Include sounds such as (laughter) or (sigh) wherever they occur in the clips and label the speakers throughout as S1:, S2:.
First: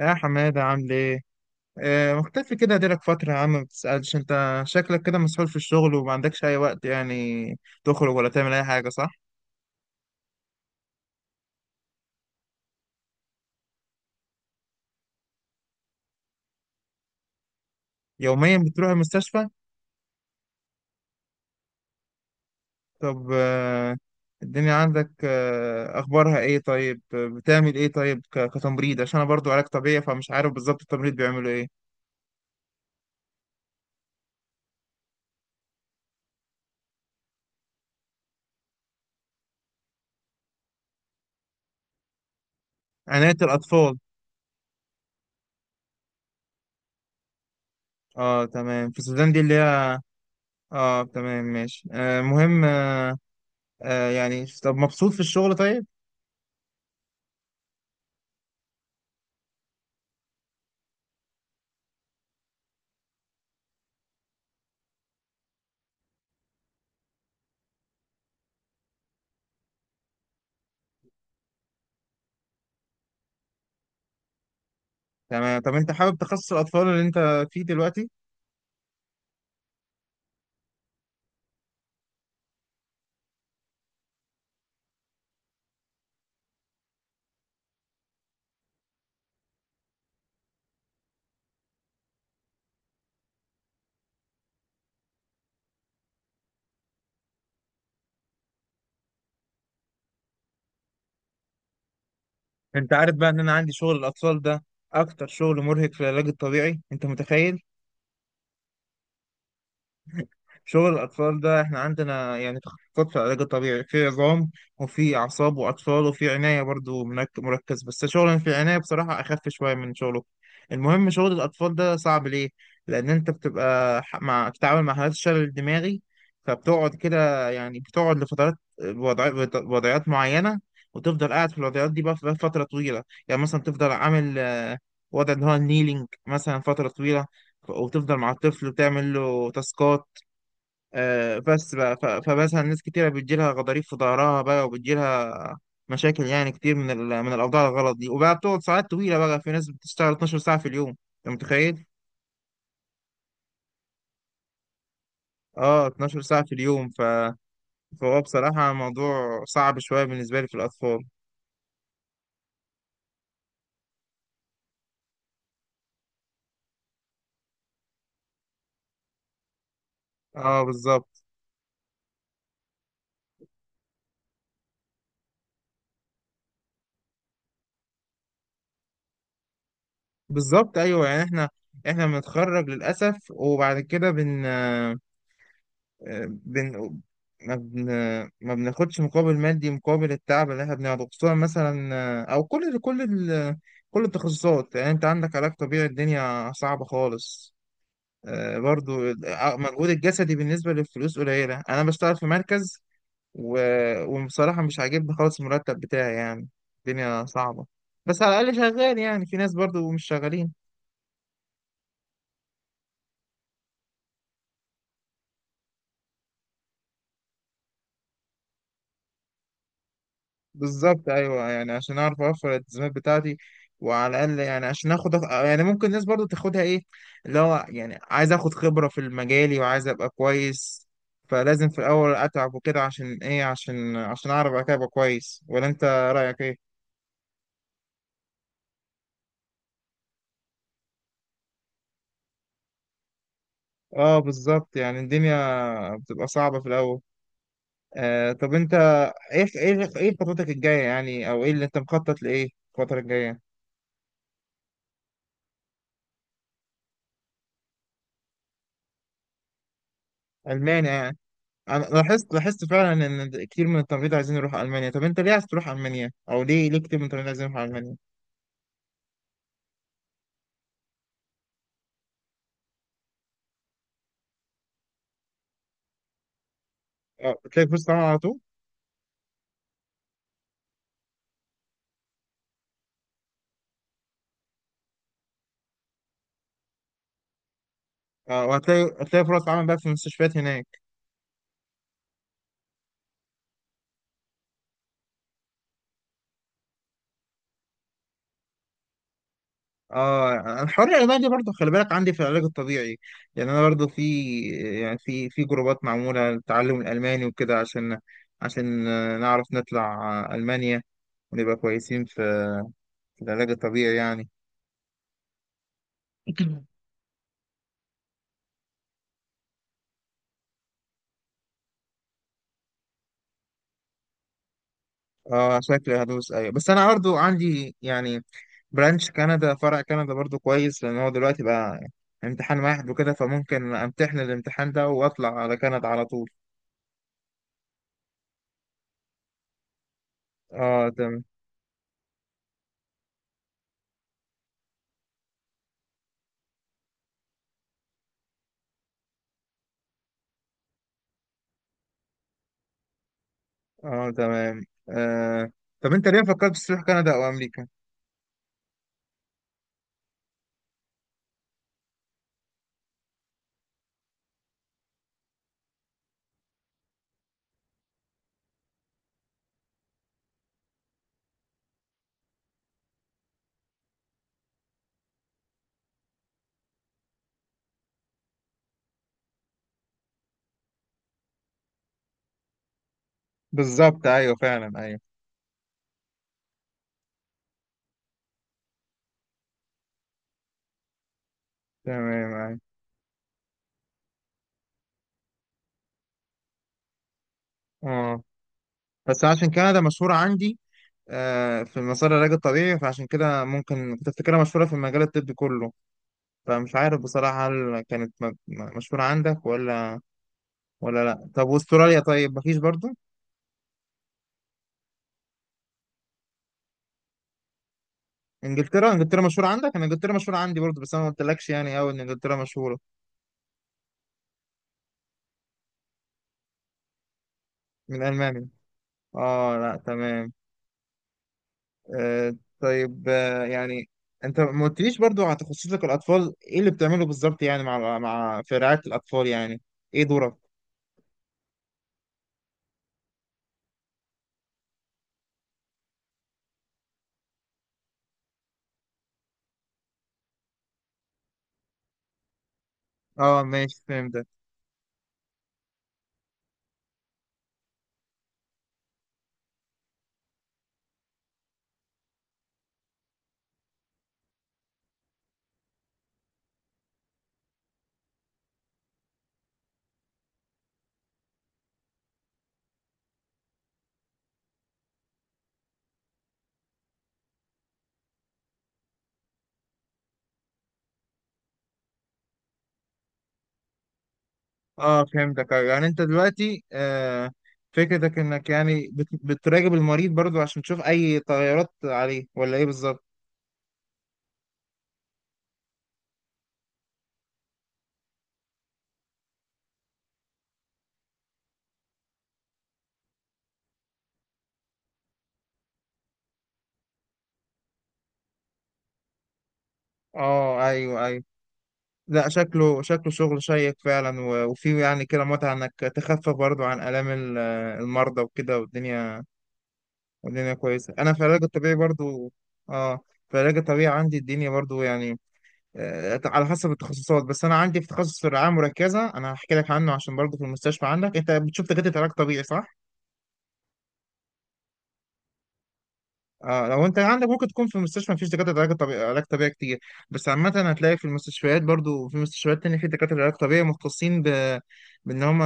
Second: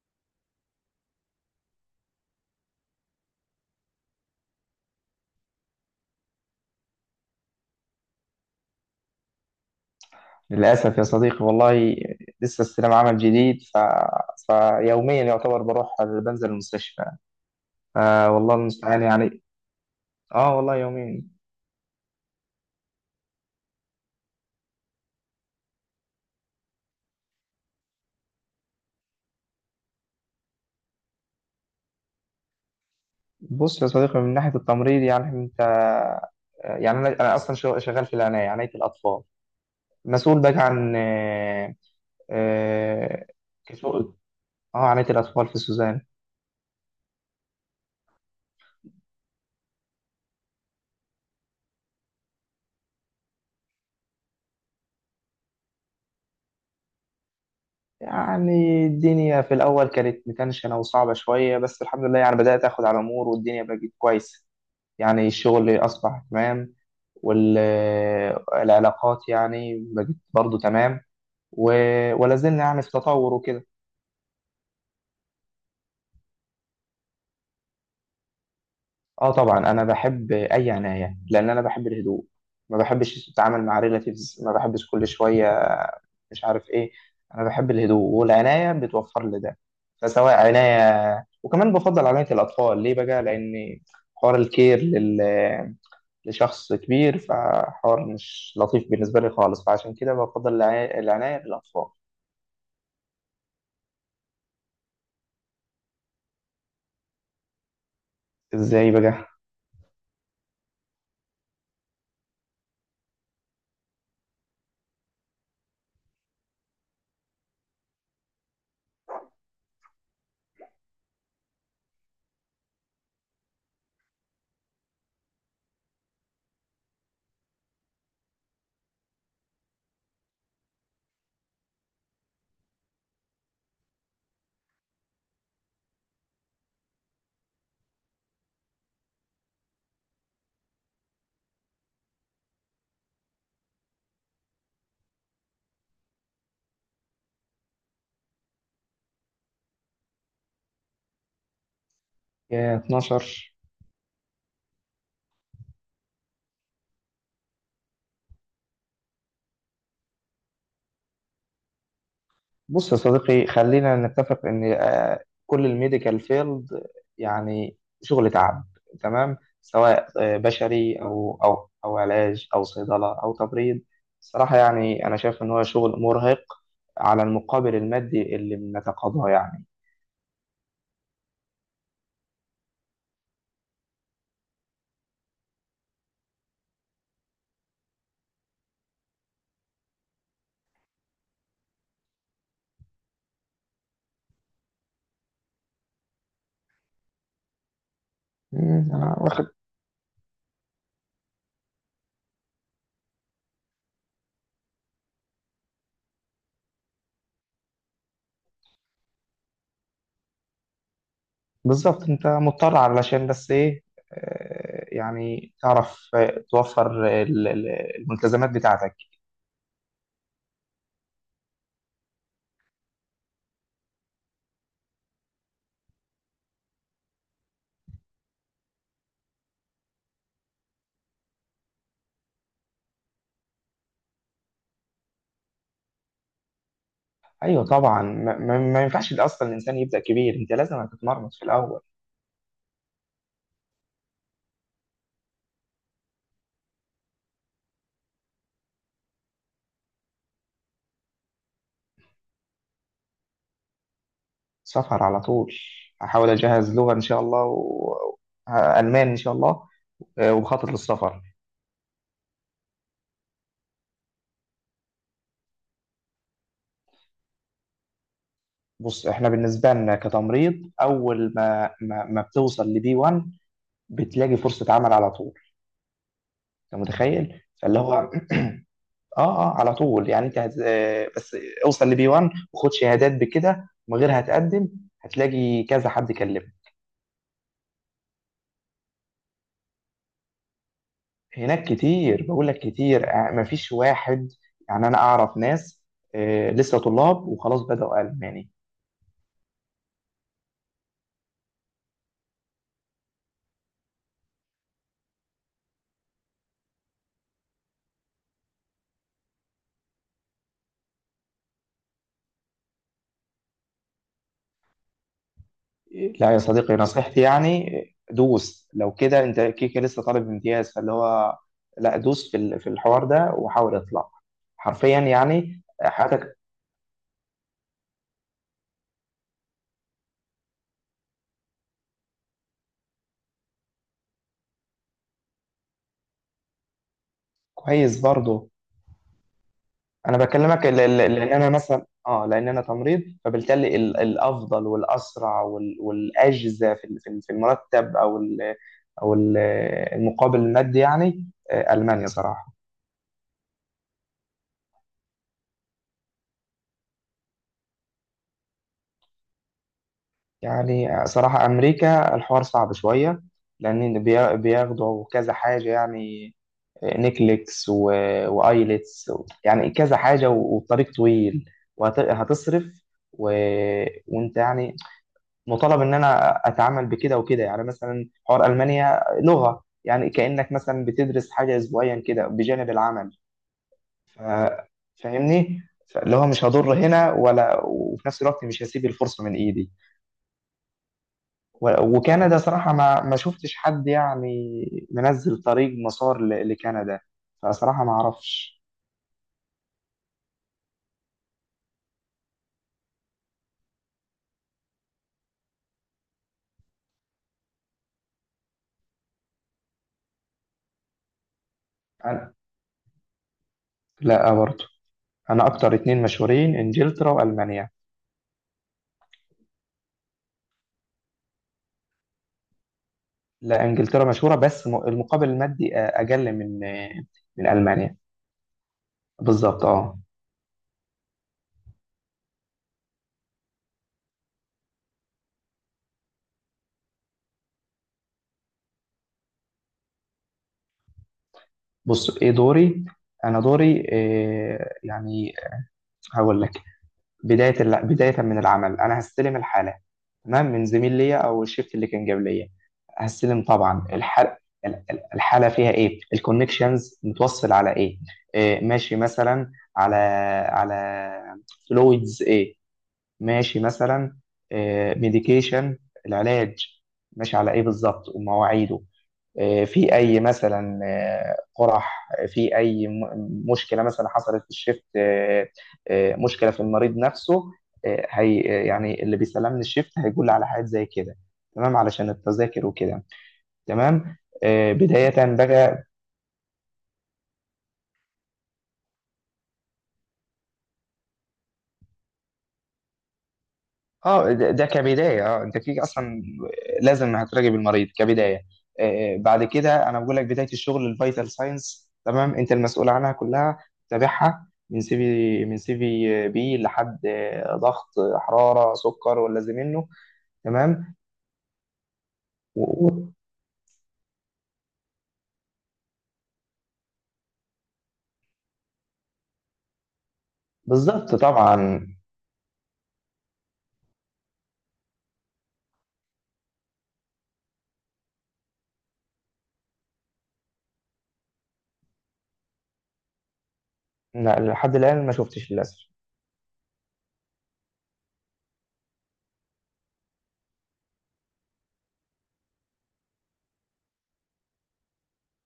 S1: يا حمادة عامل ايه؟ مختفي كده ديلك فترة يا عم، ما بتسألش؟ انت شكلك كده مسحول في الشغل وما عندكش أي وقت يعني تخرج ولا تعمل أي حاجة، صح؟
S2: للأسف يا صديقي والله. لسه استلام عمل جديد فيوميا يعتبر بروح بنزل المستشفى. آه والله
S1: يوميا بتروح
S2: المستعان يعني.
S1: المستشفى؟
S2: اه والله يوميا.
S1: طب، الدنيا عندك، أخبارها ايه طيب؟ بتعمل ايه طيب، كتمريض؟ عشان أنا برضو علاج طبيعي، فمش عارف بالظبط التمريض بيعملوا ايه؟
S2: بص يا صديقي، من ناحية التمريض يعني انت، يعني انا اصلا شغال في عناية الأطفال. مسؤول بقى عن آه
S1: عناية الأطفال.
S2: كسو- عناية الأطفال في سوزان.
S1: اه، تمام، في السودان دي اللي هي. اه، تمام، ماشي. آه، مهم. يعني، طب، مبسوط في الشغل طيب؟
S2: يعني الدنيا في الأول كانت متنشنة وصعبة شوية، بس الحمد لله يعني بدأت أخد على الأمور والدنيا بقت كويسة. يعني الشغل أصبح تمام، والعلاقات يعني بقت برضو تمام، ولا زلنا يعني في تطور وكده.
S1: تمام، طب انت حابب تخصص الاطفال اللي انت فيه دلوقتي.
S2: اه طبعا انا بحب اي عناية لان انا بحب الهدوء. ما بحبش التعامل مع ريلاتيفز، ما بحبش كل شوية مش عارف ايه. انا بحب الهدوء والعناية بتوفر لي ده. فسواء عناية، وكمان بفضل عناية الاطفال ليه بقى؟ لان حوار الكير لشخص كبير فحوار مش لطيف بالنسبة لي خالص. فعشان كده بفضل العناية بالأطفال.
S1: انت عارف بقى ان انا عندي شغل الاطفال ده اكتر شغل مرهق في العلاج الطبيعي؟ انت متخيل؟
S2: ازاي بقى؟
S1: شغل الأطفال ده، إحنا عندنا يعني تخصصات في العلاج الطبيعي، في عظام وفي أعصاب وأطفال وفي عناية برضو مركز، بس شغل في العناية بصراحة أخف شوية من شغله. المهم، شغل الأطفال ده صعب ليه؟ لأن أنت بتبقى ح- مع بتتعامل مع حالات الشلل الدماغي، فبتقعد كده يعني بتقعد لفترات، وضعيات معينة، وتفضل قاعد في الوضعيات دي بقى فترة طويلة. يعني مثلا تفضل عامل، وضع اللي هو النيلينج مثلا فترة طويلة، وتفضل مع الطفل وتعمل له تاسكات. بس بقى، فمثلا ناس كتيرة بتجيلها غضاريف في ظهرها بقى، وبتجيلها مشاكل يعني كتير من من الأوضاع الغلط دي، وبقى بتقعد ساعات طويلة بقى، في ناس بتشتغل 12 ساعة في اليوم. أنت متخيل؟
S2: يا 12!
S1: اه، 12 ساعة في اليوم. فهو بصراحة موضوع صعب شوية بالنسبة لي في الأطفال.
S2: بص يا صديقي، خلينا نتفق ان كل الميديكال فيلد يعني شغل تعب. تمام، سواء
S1: اه،
S2: بشري
S1: بالظبط.
S2: او علاج او صيدله او تبريد. صراحه يعني انا شايف ان هو شغل مرهق على المقابل المادي اللي بنتقاضاه يعني.
S1: بالظبط، أيوه يعني احنا بنتخرج للأسف، وبعد كده بن... ما بن... ما بناخدش مقابل مادي مقابل التعب اللي احنا بنعرضه، خصوصا مثلا، او كل التخصصات، يعني انت عندك علاج طبيعي الدنيا صعبة خالص. آه، برضو
S2: أنا
S1: ال-
S2: واخد.
S1: آه، مجهود الجسدي بالنسبة للفلوس قليلة. انا بشتغل في مركز، و... وبصراحة مش عاجبني خالص المرتب بتاعي يعني. الدنيا صعبة، بس على الأقل شغال، يعني في ناس برضو مش شغالين.
S2: بالظبط، انت مضطر علشان بس ايه؟ يعني تعرف، توفر الملتزمات بتاعتك.
S1: بالظبط، ايوه يعني عشان اعرف اوفر الالتزامات بتاعتي، وعلى الاقل يعني عشان اخد يعني ممكن الناس برضو تاخدها ايه، اللي هو يعني عايز اخد خبره في المجالي وعايز ابقى كويس، فلازم في الاول اتعب وكده، عشان ايه؟ عشان اعرف بعد كده ابقى كويس. ولا انت رايك ايه؟
S2: ايوه طبعا، ما ينفعش اصلا الانسان يبدا كبير، انت لازم هتتمرمط في الاول.
S1: اه، بالظبط، يعني الدنيا بتبقى صعبه في الاول. طب انت، ايه خطتك الجايه يعني؟ او ايه اللي انت مخطط لايه الفتره الجايه؟
S2: سفر على طول. هحاول اجهز لغه ان شاء الله المان ان شاء الله. وخطط
S1: المانيا يعني؟
S2: للسفر.
S1: انا لاحظت فعلا ان كتير من التمريض عايزين يروحوا المانيا. طب انت ليه عايز تروح المانيا؟ او ليه كتير من التمريض عايزين يروحوا المانيا؟
S2: بص، احنا بالنسبه لنا كتمريض اول ما بتوصل لبي 1، بتلاقي فرصه عمل على طول. انت
S1: اه،
S2: متخيل؟
S1: هتلاقي
S2: فاللي
S1: فرص
S2: هو
S1: عمل
S2: اه،
S1: على طول.
S2: اه على طول. يعني انت هت... آه، بس اوصل لبي 1 وخد شهادات، بكده من غير هتقدم هتلاقي كذا حد كلمك.
S1: اه، وهتلاقي فرص عمل بقى في المستشفيات هناك.
S2: هناك كتير، بقول لك كتير، مفيش واحد. يعني انا اعرف ناس لسه طلاب وخلاص بدأوا الماني.
S1: اه، الحوار الالماني ده برضه خلي بالك، عندي في العلاج الطبيعي يعني، انا برضه في، يعني في جروبات معموله للتعلم الالماني وكده، عشان نعرف نطلع، المانيا ونبقى كويسين في العلاج الطبيعي يعني.
S2: لا يا صديقي،
S1: (clears throat)
S2: نصيحتي يعني، دوس. لو كده انت كيكه لسه طالب امتياز، فاللي هو لا، دوس في الحوار ده وحاول اطلع، حرفيا
S1: (laughs) اه،
S2: يعني
S1: شكلي هدوس،
S2: حياتك.
S1: ايوه، بس انا برضه عندي يعني برانش كندا، فرع كندا برضو كويس، لان هو دلوقتي بقى امتحان واحد وكده، فممكن امتحن الامتحان ده واطلع على كندا على طول.
S2: كويس برضه. انا بكلمك
S1: اه، تمام.
S2: لان انا مثلا لان انا تمريض، فبالتالي الافضل والاسرع والاجزى في المرتب او ال- المقابل المادي يعني. المانيا صراحه.
S1: اه، تمام. آه. طب انت ليه فكرت تروح كندا او امريكا؟
S2: يعني صراحه امريكا الحوار صعب شويه، لان بياخدوا كذا حاجه يعني. نيكليكس وايلتس، يعني كذا حاجه، والطريق طويل وهتصرف و... وانت يعني مطالب ان انا اتعامل بكده وكده. يعني مثلا حوار المانيا لغه، يعني كانك مثلا بتدرس حاجه اسبوعيا كده بجانب العمل.
S1: بالظبط،
S2: ف-
S1: ايوه فعلا، ايوه،
S2: فاهمني؟ اللي هو مش هضر هنا، وفي نفس الوقت مش هسيب الفرصة من ايدي.
S1: تمام،
S2: وكندا
S1: ايوه.
S2: صراحة ما شفتش حد يعني منزل طريق مسار لكندا. فصراحة ما
S1: اه،
S2: اعرفش.
S1: بس عشان كندا مشهورة عندي، في مسار العلاج الطبيعي، فعشان كده ممكن كنت افتكرها مشهورة في المجال الطبي كله، فمش عارف بصراحة هل كانت مشهورة عندك ولا لا. طب واستراليا
S2: أنا
S1: طيب؟ مفيش برضو؟
S2: لا برضه. انا اكتر اتنين مشهورين انجلترا والمانيا.
S1: انجلترا مشهوره عندك؟ انا انجلترا مشهوره عندي برضه، بس انا ما قلتلكش يعني قوي ان انجلترا مشهوره
S2: لا، انجلترا مشهورة بس المقابل المادي اقل من المانيا.
S1: من المانيا. اه،
S2: بالظبط
S1: لا،
S2: اه.
S1: تمام. طيب، يعني انت ما قلتليش برضه على تخصصك الاطفال، ايه اللي بتعمله بالظبط يعني، مع مع في رعايه الاطفال يعني، ايه دورك؟
S2: بص، ايه دوري؟ انا دوري إيه يعني؟ هقول لك. بداية من العمل، أنا هستلم الحالة، تمام، من زميل ليا أو الشيفت اللي كان جاب ليا.
S1: اه،
S2: هستلم
S1: ماشي،
S2: طبعا
S1: فهمتك.
S2: الحالة. الحالة فيها إيه؟ الكونكشنز متوصل على إيه؟ ماشي مثلا على فلويدز إيه؟ ماشي مثلا ميديكيشن، العلاج ماشي على إيه بالظبط ومواعيده. في اي مثلا قرح، في اي مشكله مثلا حصلت في الشيفت، مشكله في المريض نفسه. آه، هي آه، يعني اللي بيسلمني الشيفت هيقول لي على حاجات زي كده، تمام، علشان التذاكر وكده. تمام.
S1: اه،
S2: بدايه
S1: فهمتك، أيوة.
S2: بقى.
S1: يعني انت دلوقتي، فكرتك انك يعني بتراقب المريض برضو، عشان تشوف اي تغيرات عليه، ولا ايه بالظبط؟
S2: اه، ده كبدايه، انت كده اصلا لازم هتراجع بالمريض كبدايه. بعد كده انا بقول لك بدايه الشغل الفيتال ساينس. تمام، انت المسؤول عنها كلها، تتابعها من سي في بي لحد ضغط، حراره، سكر ولا زي منه.
S1: اه،
S2: تمام
S1: ايوه، ايوه. لا،
S2: و-
S1: شكله
S2: و-
S1: شغل شيق فعلا، وفيه يعني كده متعة انك تخفف برضو عن آلام المرضى وكده، والدنيا كويسة. انا
S2: بالظبط
S1: في العلاج الطبيعي
S2: طبعا.
S1: برضو، اه في العلاج الطبيعي عندي الدنيا برضو يعني، على حسب التخصصات، بس انا عندي في تخصص الرعاية المركزة. انا هحكي لك عنه، عشان برضو في المستشفى عندك انت بتشوف دكاترة علاج طبيعي، صح؟
S2: لا لحد الان ما شفتش للاسف.
S1: اه، لو انت عندك ممكن تكون في المستشفى مفيش دكاتره علاج طبيعي كتير. بس عامه هتلاقي في المستشفيات برضو، في مستشفيات تانية في دكاتره علاج طبيعي مختصين بان هم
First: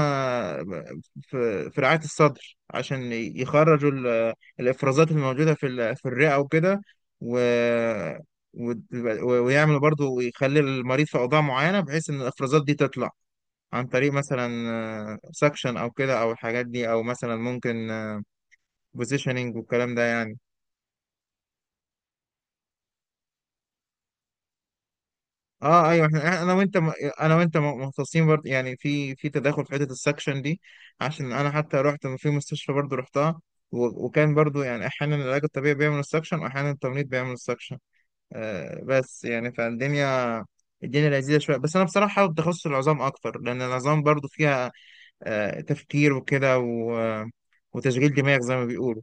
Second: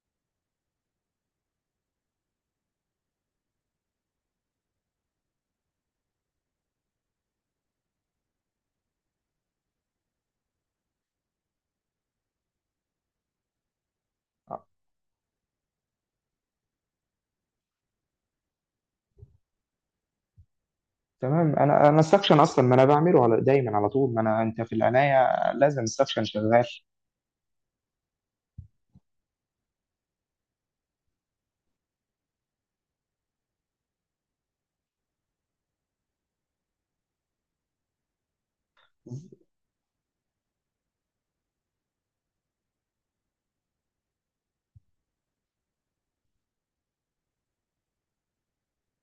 S1: في رعايه الصدر، عشان يخرجوا الافرازات اللي موجوده في الرئه وكده، و... و... ويعملوا برضو، ويخلي المريض في اوضاع معينه بحيث ان الافرازات دي تطلع عن طريق مثلا
S2: آه،
S1: سكشن او كده، او الحاجات دي، او مثلا ممكن بوزيشننج والكلام ده يعني.
S2: تمام. انا السكشن اصلا ما انا بعمله على دايما على طول، ما انا انت في العنايه لازم
S1: اه، ايوه.
S2: السكشن
S1: انا
S2: شغال.
S1: وانت م- انا وانت م- مختصين برضه يعني، في تداخل في حته السكشن دي. عشان انا حتى رحت في مستشفى برضه رحتها، وكان برضه يعني احيانا العلاج الطبيعي بيعمل السكشن، واحيانا التمريض بيعمل السكشن. بس يعني فالدنيا لذيذه شويه، بس انا بصراحه حابب تخصص العظام اكتر، لان العظام برضه فيها تفكير وكده، وتشغيل دماغ زي ما بيقولوا.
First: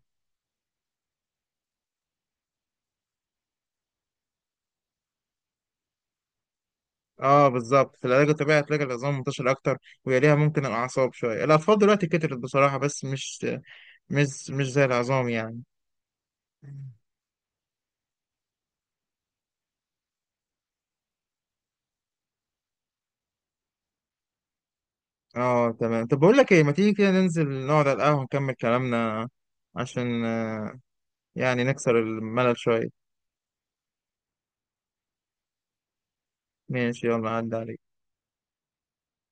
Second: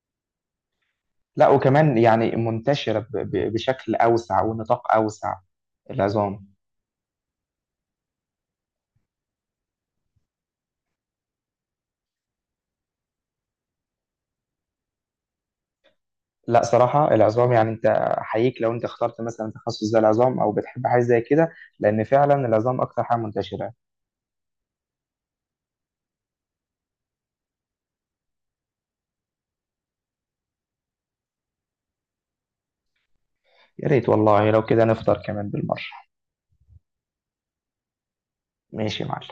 S2: لا، وكمان يعني منتشرة بشكل أوسع ونطاق أوسع، العظام.
S1: اه، بالظبط، في العلاج الطبيعي هتلاقي العظام منتشر اكتر، ويليها ممكن الاعصاب شويه، الاطفال دلوقتي كترت بصراحه، بس مش زي العظام يعني.
S2: لا، صراحة العظام، يعني أنت أحييك لو أنت اخترت مثلا تخصص زي العظام أو بتحب حاجة زي كده، لأن فعلا العظام أكتر حاجة منتشرة.
S1: اه، تمام. طب بقول لك ايه، ما تيجي كده ننزل نقعد على القهوة نكمل كلامنا، عشان، يعني نكسر الملل شوية.
S2: يا ريت والله لو كده نفطر كمان بالمرة.
S1: ماشي، يلا عدى عليك.
S2: ماشي يا معلم.